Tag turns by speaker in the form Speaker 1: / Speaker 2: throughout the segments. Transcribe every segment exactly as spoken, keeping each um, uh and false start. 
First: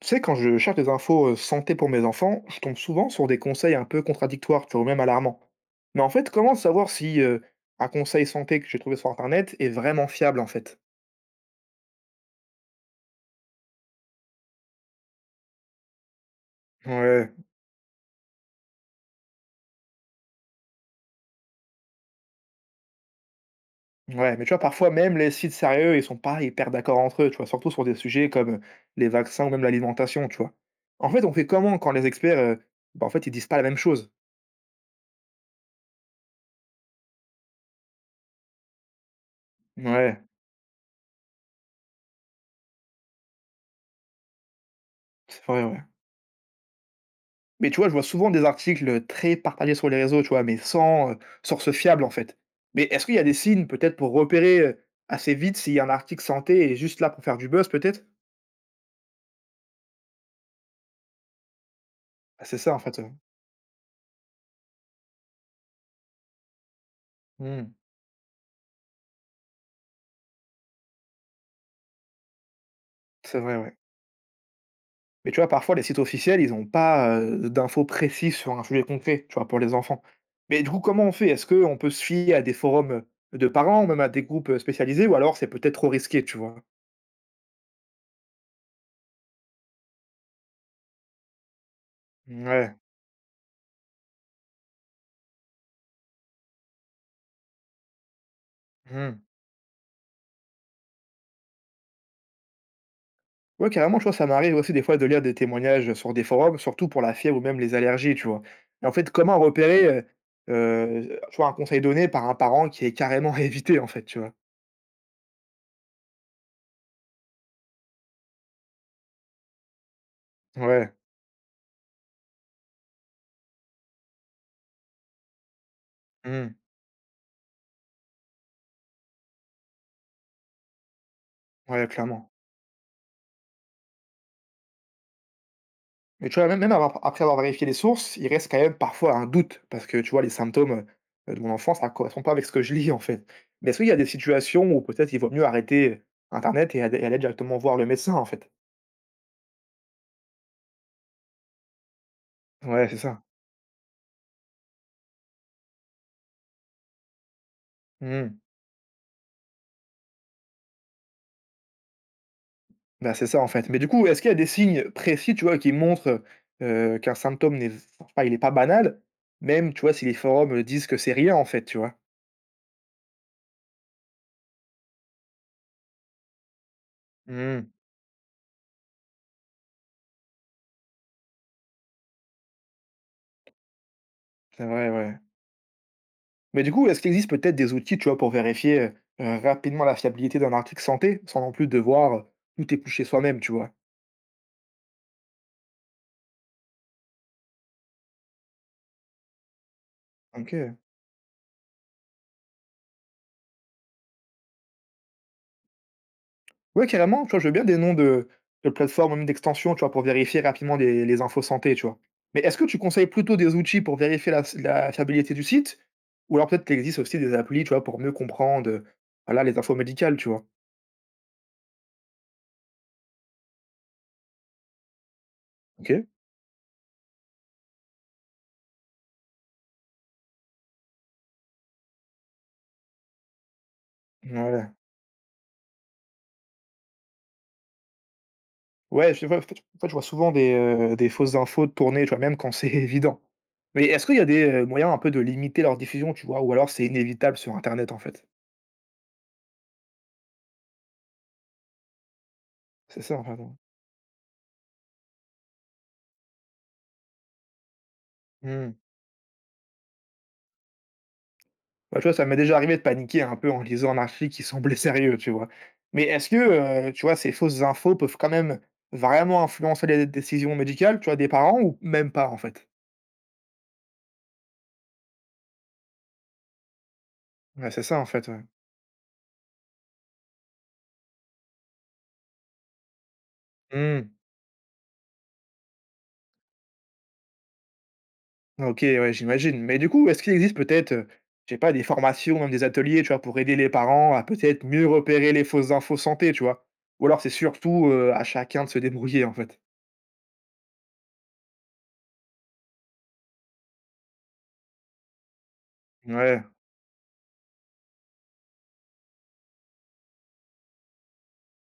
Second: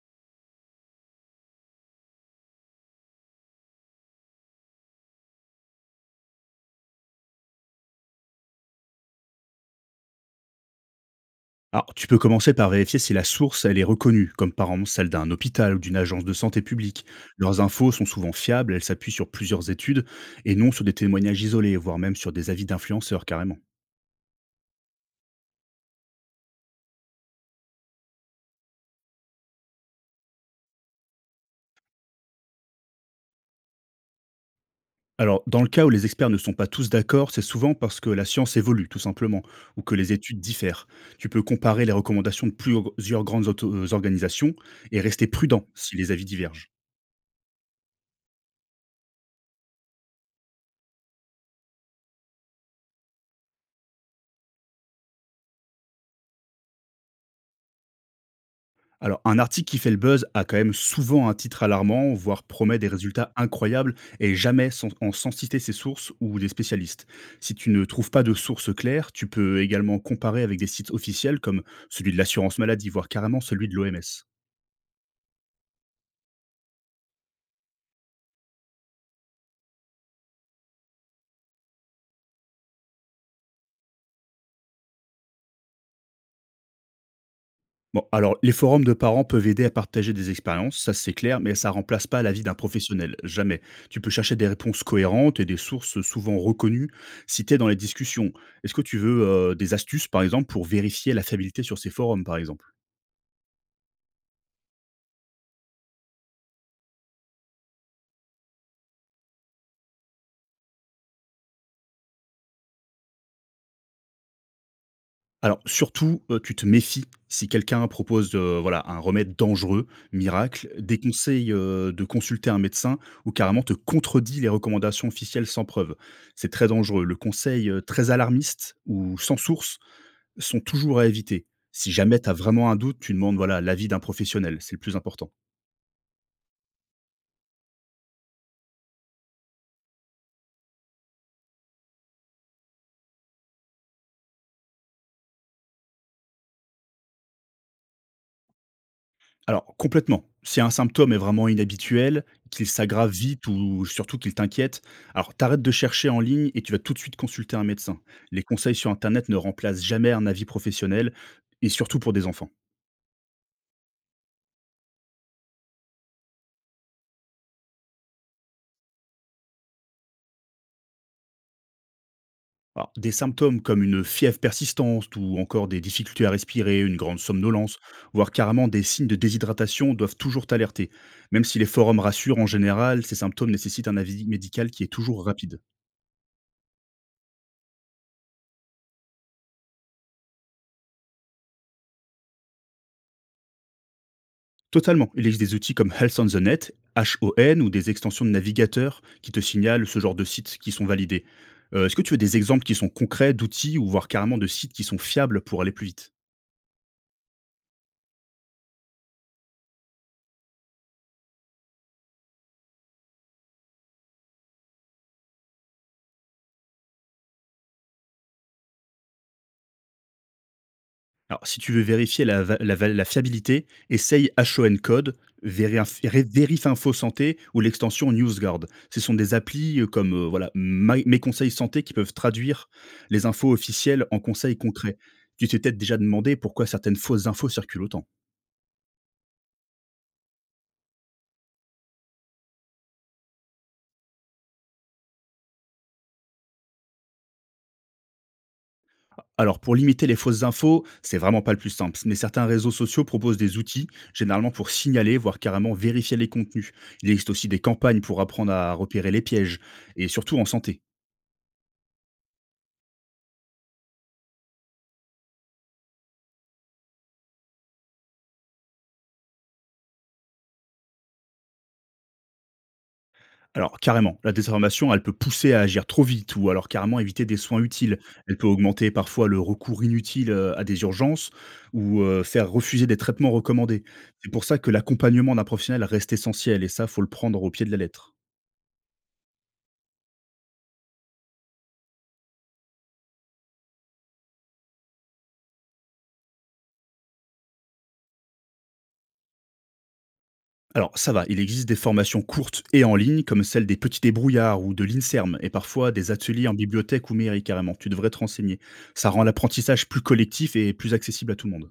Speaker 1: Tu sais, quand je cherche des infos euh, santé pour mes enfants, je tombe souvent sur des conseils un peu contradictoires, tu vois, ou même alarmants. Mais en fait, comment savoir si euh, un conseil santé que j'ai trouvé sur Internet est vraiment fiable, en fait?
Speaker 2: Alors, tu peux commencer par vérifier si la source, elle est reconnue, comme par exemple celle d'un hôpital ou d'une agence de santé publique.
Speaker 1: Ouais,
Speaker 2: Leurs infos sont souvent fiables, elles s'appuient sur plusieurs études et non sur des témoignages isolés, voire même sur des avis d'influenceurs carrément.
Speaker 1: ouais, mais tu vois, parfois même les sites sérieux, ils sont pas hyper d'accord entre eux, tu vois, surtout sur des sujets comme les vaccins ou même l'alimentation, tu vois. En fait, on fait comment quand les experts, euh, bah, en fait, ils disent pas la même chose?
Speaker 2: Alors, dans le cas où les experts ne sont pas tous d'accord, c'est souvent parce que la science évolue, tout simplement, ou que les
Speaker 1: Ouais,
Speaker 2: études diffèrent. Tu peux comparer les recommandations de plusieurs grandes auto- euh, organisations et rester
Speaker 1: c'est vrai,
Speaker 2: prudent
Speaker 1: ouais.
Speaker 2: si les avis divergent.
Speaker 1: Mais tu vois, je vois souvent des articles très partagés sur les réseaux, tu vois, mais sans, heu, source fiable, en fait. Mais est-ce qu'il y a des signes, peut-être, pour repérer, heu, assez vite si un article santé est juste là pour faire du buzz, peut-être?
Speaker 2: Alors, un article qui fait le buzz a quand même souvent un titre alarmant, voire
Speaker 1: Ah, c'est ça,
Speaker 2: promet
Speaker 1: en
Speaker 2: des
Speaker 1: fait, heu,
Speaker 2: résultats incroyables, et jamais sans, en- sans citer ses sources ou des spécialistes. Si
Speaker 1: mmh,
Speaker 2: tu ne trouves pas de source claire, tu peux également comparer avec des sites officiels comme celui de l'assurance maladie, voire
Speaker 1: c'est
Speaker 2: carrément
Speaker 1: vrai,
Speaker 2: celui de
Speaker 1: ouais.
Speaker 2: l'O M S.
Speaker 1: Mais tu vois, parfois, les sites officiels, ils n'ont pas, heu, d'infos précises sur un sujet concret, tu vois, pour les enfants. Mais du coup, comment on fait? Est-ce qu'on peut se fier à des forums, euh, de parents, même à des groupes, spécialisés ou alors c'est peut-être trop risqué, tu vois?
Speaker 2: Bon, alors les forums de parents peuvent aider à partager des expériences, ça c'est clair, mais ça remplace pas l'avis d'un
Speaker 1: Ouais.
Speaker 2: professionnel, jamais. Tu peux chercher des réponses cohérentes et des sources souvent reconnues citées dans les discussions. Est-ce que tu veux euh, des astuces, par exemple, pour vérifier la fiabilité sur ces forums, par exemple.
Speaker 1: Ouais, carrément, tu vois, ça m'arrive aussi des fois de lire des témoignages sur des forums, surtout pour la fièvre ou même les allergies, tu vois? Et en fait, comment repérer, heu heu, tu vois, un conseil donné par un parent qui est carrément à éviter, en fait, tu vois?
Speaker 2: Alors surtout, euh, tu te méfies si quelqu'un propose euh, voilà, un remède dangereux, miracle,
Speaker 1: Ouais,
Speaker 2: des conseils euh, de consulter un médecin ou carrément te contredit les recommandations officielles sans preuve. C'est
Speaker 1: mmh,
Speaker 2: très dangereux. Le conseil euh, très alarmiste ou sans source sont toujours à éviter.
Speaker 1: ouais,
Speaker 2: Si jamais tu
Speaker 1: clairement.
Speaker 2: as vraiment un doute, tu demandes voilà l'avis d'un professionnel, c'est le plus important.
Speaker 1: Mais tu vois, même même avoir après avoir vérifié les sources, il reste quand même parfois un doute parce que, tu vois, les symptômes, heu, de mon enfant, ça ne correspond pas avec ce que je lis, en fait. Mais est-ce qu'il y a des situations où peut-être il vaut mieux arrêter euh, internet et ad et aller directement voir le médecin, en fait?
Speaker 2: Alors complètement, si un symptôme est vraiment inhabituel, qu'il
Speaker 1: Ouais, c'est
Speaker 2: s'aggrave
Speaker 1: ça.
Speaker 2: vite ou surtout qu'il t'inquiète, alors t'arrêtes de chercher en ligne et tu vas tout de suite consulter un médecin.
Speaker 1: Mmh.
Speaker 2: Les conseils sur internet ne remplacent jamais un avis professionnel et surtout pour des enfants.
Speaker 1: Bah, c'est ça, en fait. Mais du coup, est-ce qu'il y a des signes précis, tu vois, qui montrent, heu, qu'un symptôme n'est pas il est pas banal, même, tu vois, si les forums, heu, disent que c'est rien, en fait, tu vois?
Speaker 2: Alors, des symptômes comme une fièvre persistante ou encore des difficultés à respirer, une grande
Speaker 1: Mmh,
Speaker 2: somnolence, voire carrément des signes de déshydratation doivent toujours t'alerter. Même si les forums rassurent en général, ces symptômes nécessitent un avis
Speaker 1: c'est
Speaker 2: médical qui est
Speaker 1: vrai, ouais.
Speaker 2: toujours rapide.
Speaker 1: Mais du coup, est-ce qu'il existe peut-être des outils, tu vois, pour vérifier, heu heu, rapidement la fiabilité d'un article santé, sans non plus devoir, heu, tout éplucher soi-même, tu vois?
Speaker 2: Totalement. Il existe des outils comme Health on the Net, HON, ou des extensions de navigateurs qui te signalent ce genre de sites qui
Speaker 1: OK.
Speaker 2: sont validés. Euh, Est-ce que tu veux des exemples qui sont concrets d'outils ou voire carrément de sites qui sont fiables pour aller plus vite.
Speaker 1: Ouais, carrément, tu vois, je veux bien des noms de de plateformes ou même d'extensions, tu vois, pour vérifier rapidement les les infos santé, tu vois. Mais est-ce que tu conseilles plutôt des outils pour vérifier la la fiabilité du site? Ou alors peut-être qu'il existe aussi des applis, tu vois, pour mieux comprendre, heu, voilà, les infos médicales, tu vois?
Speaker 2: Alors, si tu veux vérifier la, va- la va- la fiabilité, essaye HON Code, Vérif,
Speaker 1: OK.
Speaker 2: Vérif Info Santé ou l'extension NewsGuard. Ce sont des applis euh, comme euh, voilà, Ma- Mes Conseils Santé qui peuvent traduire les infos officielles en conseils
Speaker 1: Ouais.
Speaker 2: concrets. Tu t'es peut-être déjà demandé pourquoi certaines fausses infos circulent autant.
Speaker 1: Ouais, je vois en fait en fait, je vois souvent des, heu, des fausses infos tourner, tu vois, même quand c'est évident. Mais est-ce qu'il y a des, heu, moyens un peu de limiter leur diffusion, tu vois? Ou alors c'est inévitable sur internet, en fait?
Speaker 2: Alors, pour limiter les fausses infos, c'est vraiment pas le plus simple, mais certains réseaux
Speaker 1: C'est
Speaker 2: sociaux
Speaker 1: ça, en
Speaker 2: proposent
Speaker 1: fait,
Speaker 2: des
Speaker 1: hein.
Speaker 2: outils, généralement pour signaler, voire carrément vérifier les contenus. Il existe aussi des campagnes pour apprendre à
Speaker 1: Mmh.
Speaker 2: repérer les pièges, et surtout en santé.
Speaker 1: Bah, tu vois, ça m'est déjà arrivé de paniquer un peu en lisant un article qui semblait sérieux, tu vois? Mais est-ce que, heu, tu vois, ces fausses infos peuvent quand même vraiment influencer les décisions médicales, tu vois, des parents ou même pas, en fait?
Speaker 2: Alors carrément, la désinformation, elle peut pousser à agir trop vite ou alors carrément éviter des soins
Speaker 1: Ouais, c'est
Speaker 2: utiles.
Speaker 1: ça, en fait,
Speaker 2: Elle
Speaker 1: ouais.
Speaker 2: peut augmenter parfois le recours inutile euh, à des urgences ou euh, faire refuser des traitements recommandés.
Speaker 1: Mmh.
Speaker 2: C'est pour ça que l'accompagnement d'un professionnel reste essentiel et ça, faut le prendre au pied de la lettre.
Speaker 1: OK, ouais, j'imagine. Mais du coup, est-ce qu'il existe peut-être, heu, je sais pas, des formations, même des ateliers, tu vois, pour aider les parents à peut-être mieux repérer les fausses infos santé, tu vois? Ou alors c'est surtout, heu, à chacun de se débrouiller, en fait?
Speaker 2: Alors ça va, il existe des formations courtes et en ligne comme celle des petits débrouillards ou de l'INSERM et parfois des
Speaker 1: Ouais.
Speaker 2: ateliers en bibliothèque ou mairie carrément. Tu devrais te renseigner. Ça rend l'apprentissage plus collectif et plus accessible à tout le monde.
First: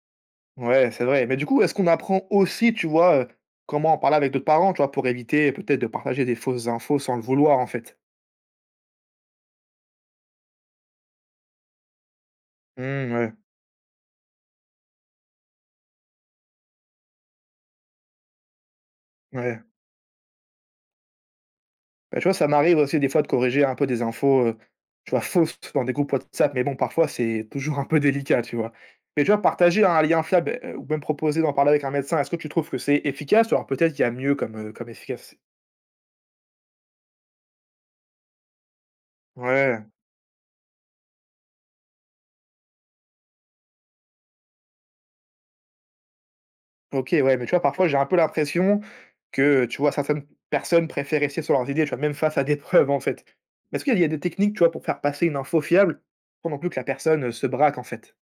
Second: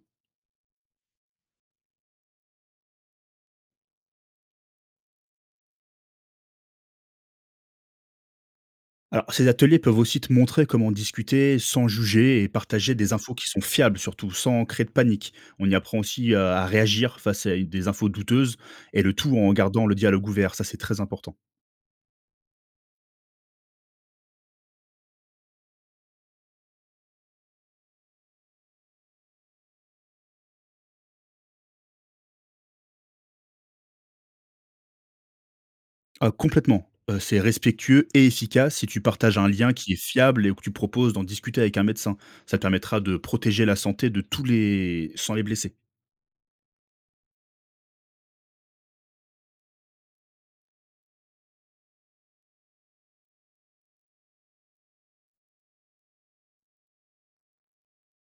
Speaker 1: Ouais, c'est vrai. Mais du coup, est-ce qu'on apprend aussi, tu vois, heu, comment en parler avec d'autres parents, tu vois, pour éviter peut-être de partager des fausses infos sans le vouloir, en fait?
Speaker 2: Alors, ces ateliers peuvent aussi te montrer comment discuter sans juger et partager
Speaker 1: Mmh,
Speaker 2: des
Speaker 1: ouais,
Speaker 2: infos qui sont fiables, surtout sans créer de panique. On y apprend aussi euh, à réagir face à des infos douteuses et le tout en
Speaker 1: ouais.
Speaker 2: gardant le dialogue ouvert. Ça, c'est très important.
Speaker 1: Bah, tu vois, ça m'arrive aussi des fois de corriger un peu des infos, heu, tu vois, fausses dans des groupes WhatsApp, mais bon, parfois, c'est toujours un peu délicat, tu vois? Mais tu vois, partager un lien fiable, heu, ou même proposer d'en parler avec un médecin, est-ce que tu trouves que c'est efficace? Ou alors peut-être qu'il y a mieux comme, heu, comme efficace?
Speaker 2: Euh, complètement. Euh, c'est respectueux et efficace si tu partages un lien
Speaker 1: Ouais.
Speaker 2: qui est fiable et que tu proposes d'en discuter avec un médecin. Ça te permettra de protéger la santé de tous les sans les blesser.
Speaker 1: OK, ouais, mais tu vois, parfois, j'ai un peu l'impression que, tu vois, certaines personnes préfèrent rester sur leurs idées, tu vois, même face à des preuves, en fait. Mais est-ce qu'il y a il y a des techniques, tu vois, pour faire passer une info fiable, sans non plus que la personne, heu, se braque, en fait?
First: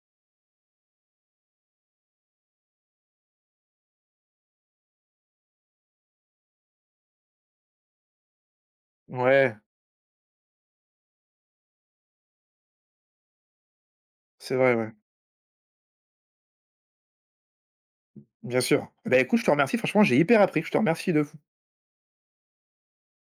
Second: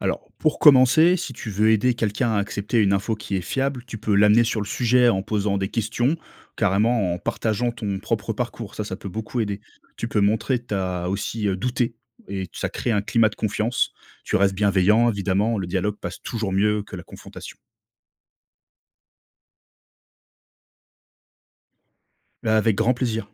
Speaker 2: Alors, pour commencer, si tu veux aider quelqu'un à accepter une info qui est fiable, tu peux l'amener sur le sujet en posant des questions, carrément en partageant ton propre parcours. Ça, ça peut beaucoup
Speaker 1: Ouais,
Speaker 2: aider. Tu peux montrer que tu as aussi euh, douté et ça crée un climat de confiance. Tu restes
Speaker 1: c'est vrai, ouais,
Speaker 2: bienveillant, évidemment. Le dialogue passe toujours mieux que la confrontation.
Speaker 1: bien sûr. Bah, écoute, je te remercie, franchement, j'ai hyper appris, je te remercie de f
Speaker 2: Avec grand plaisir.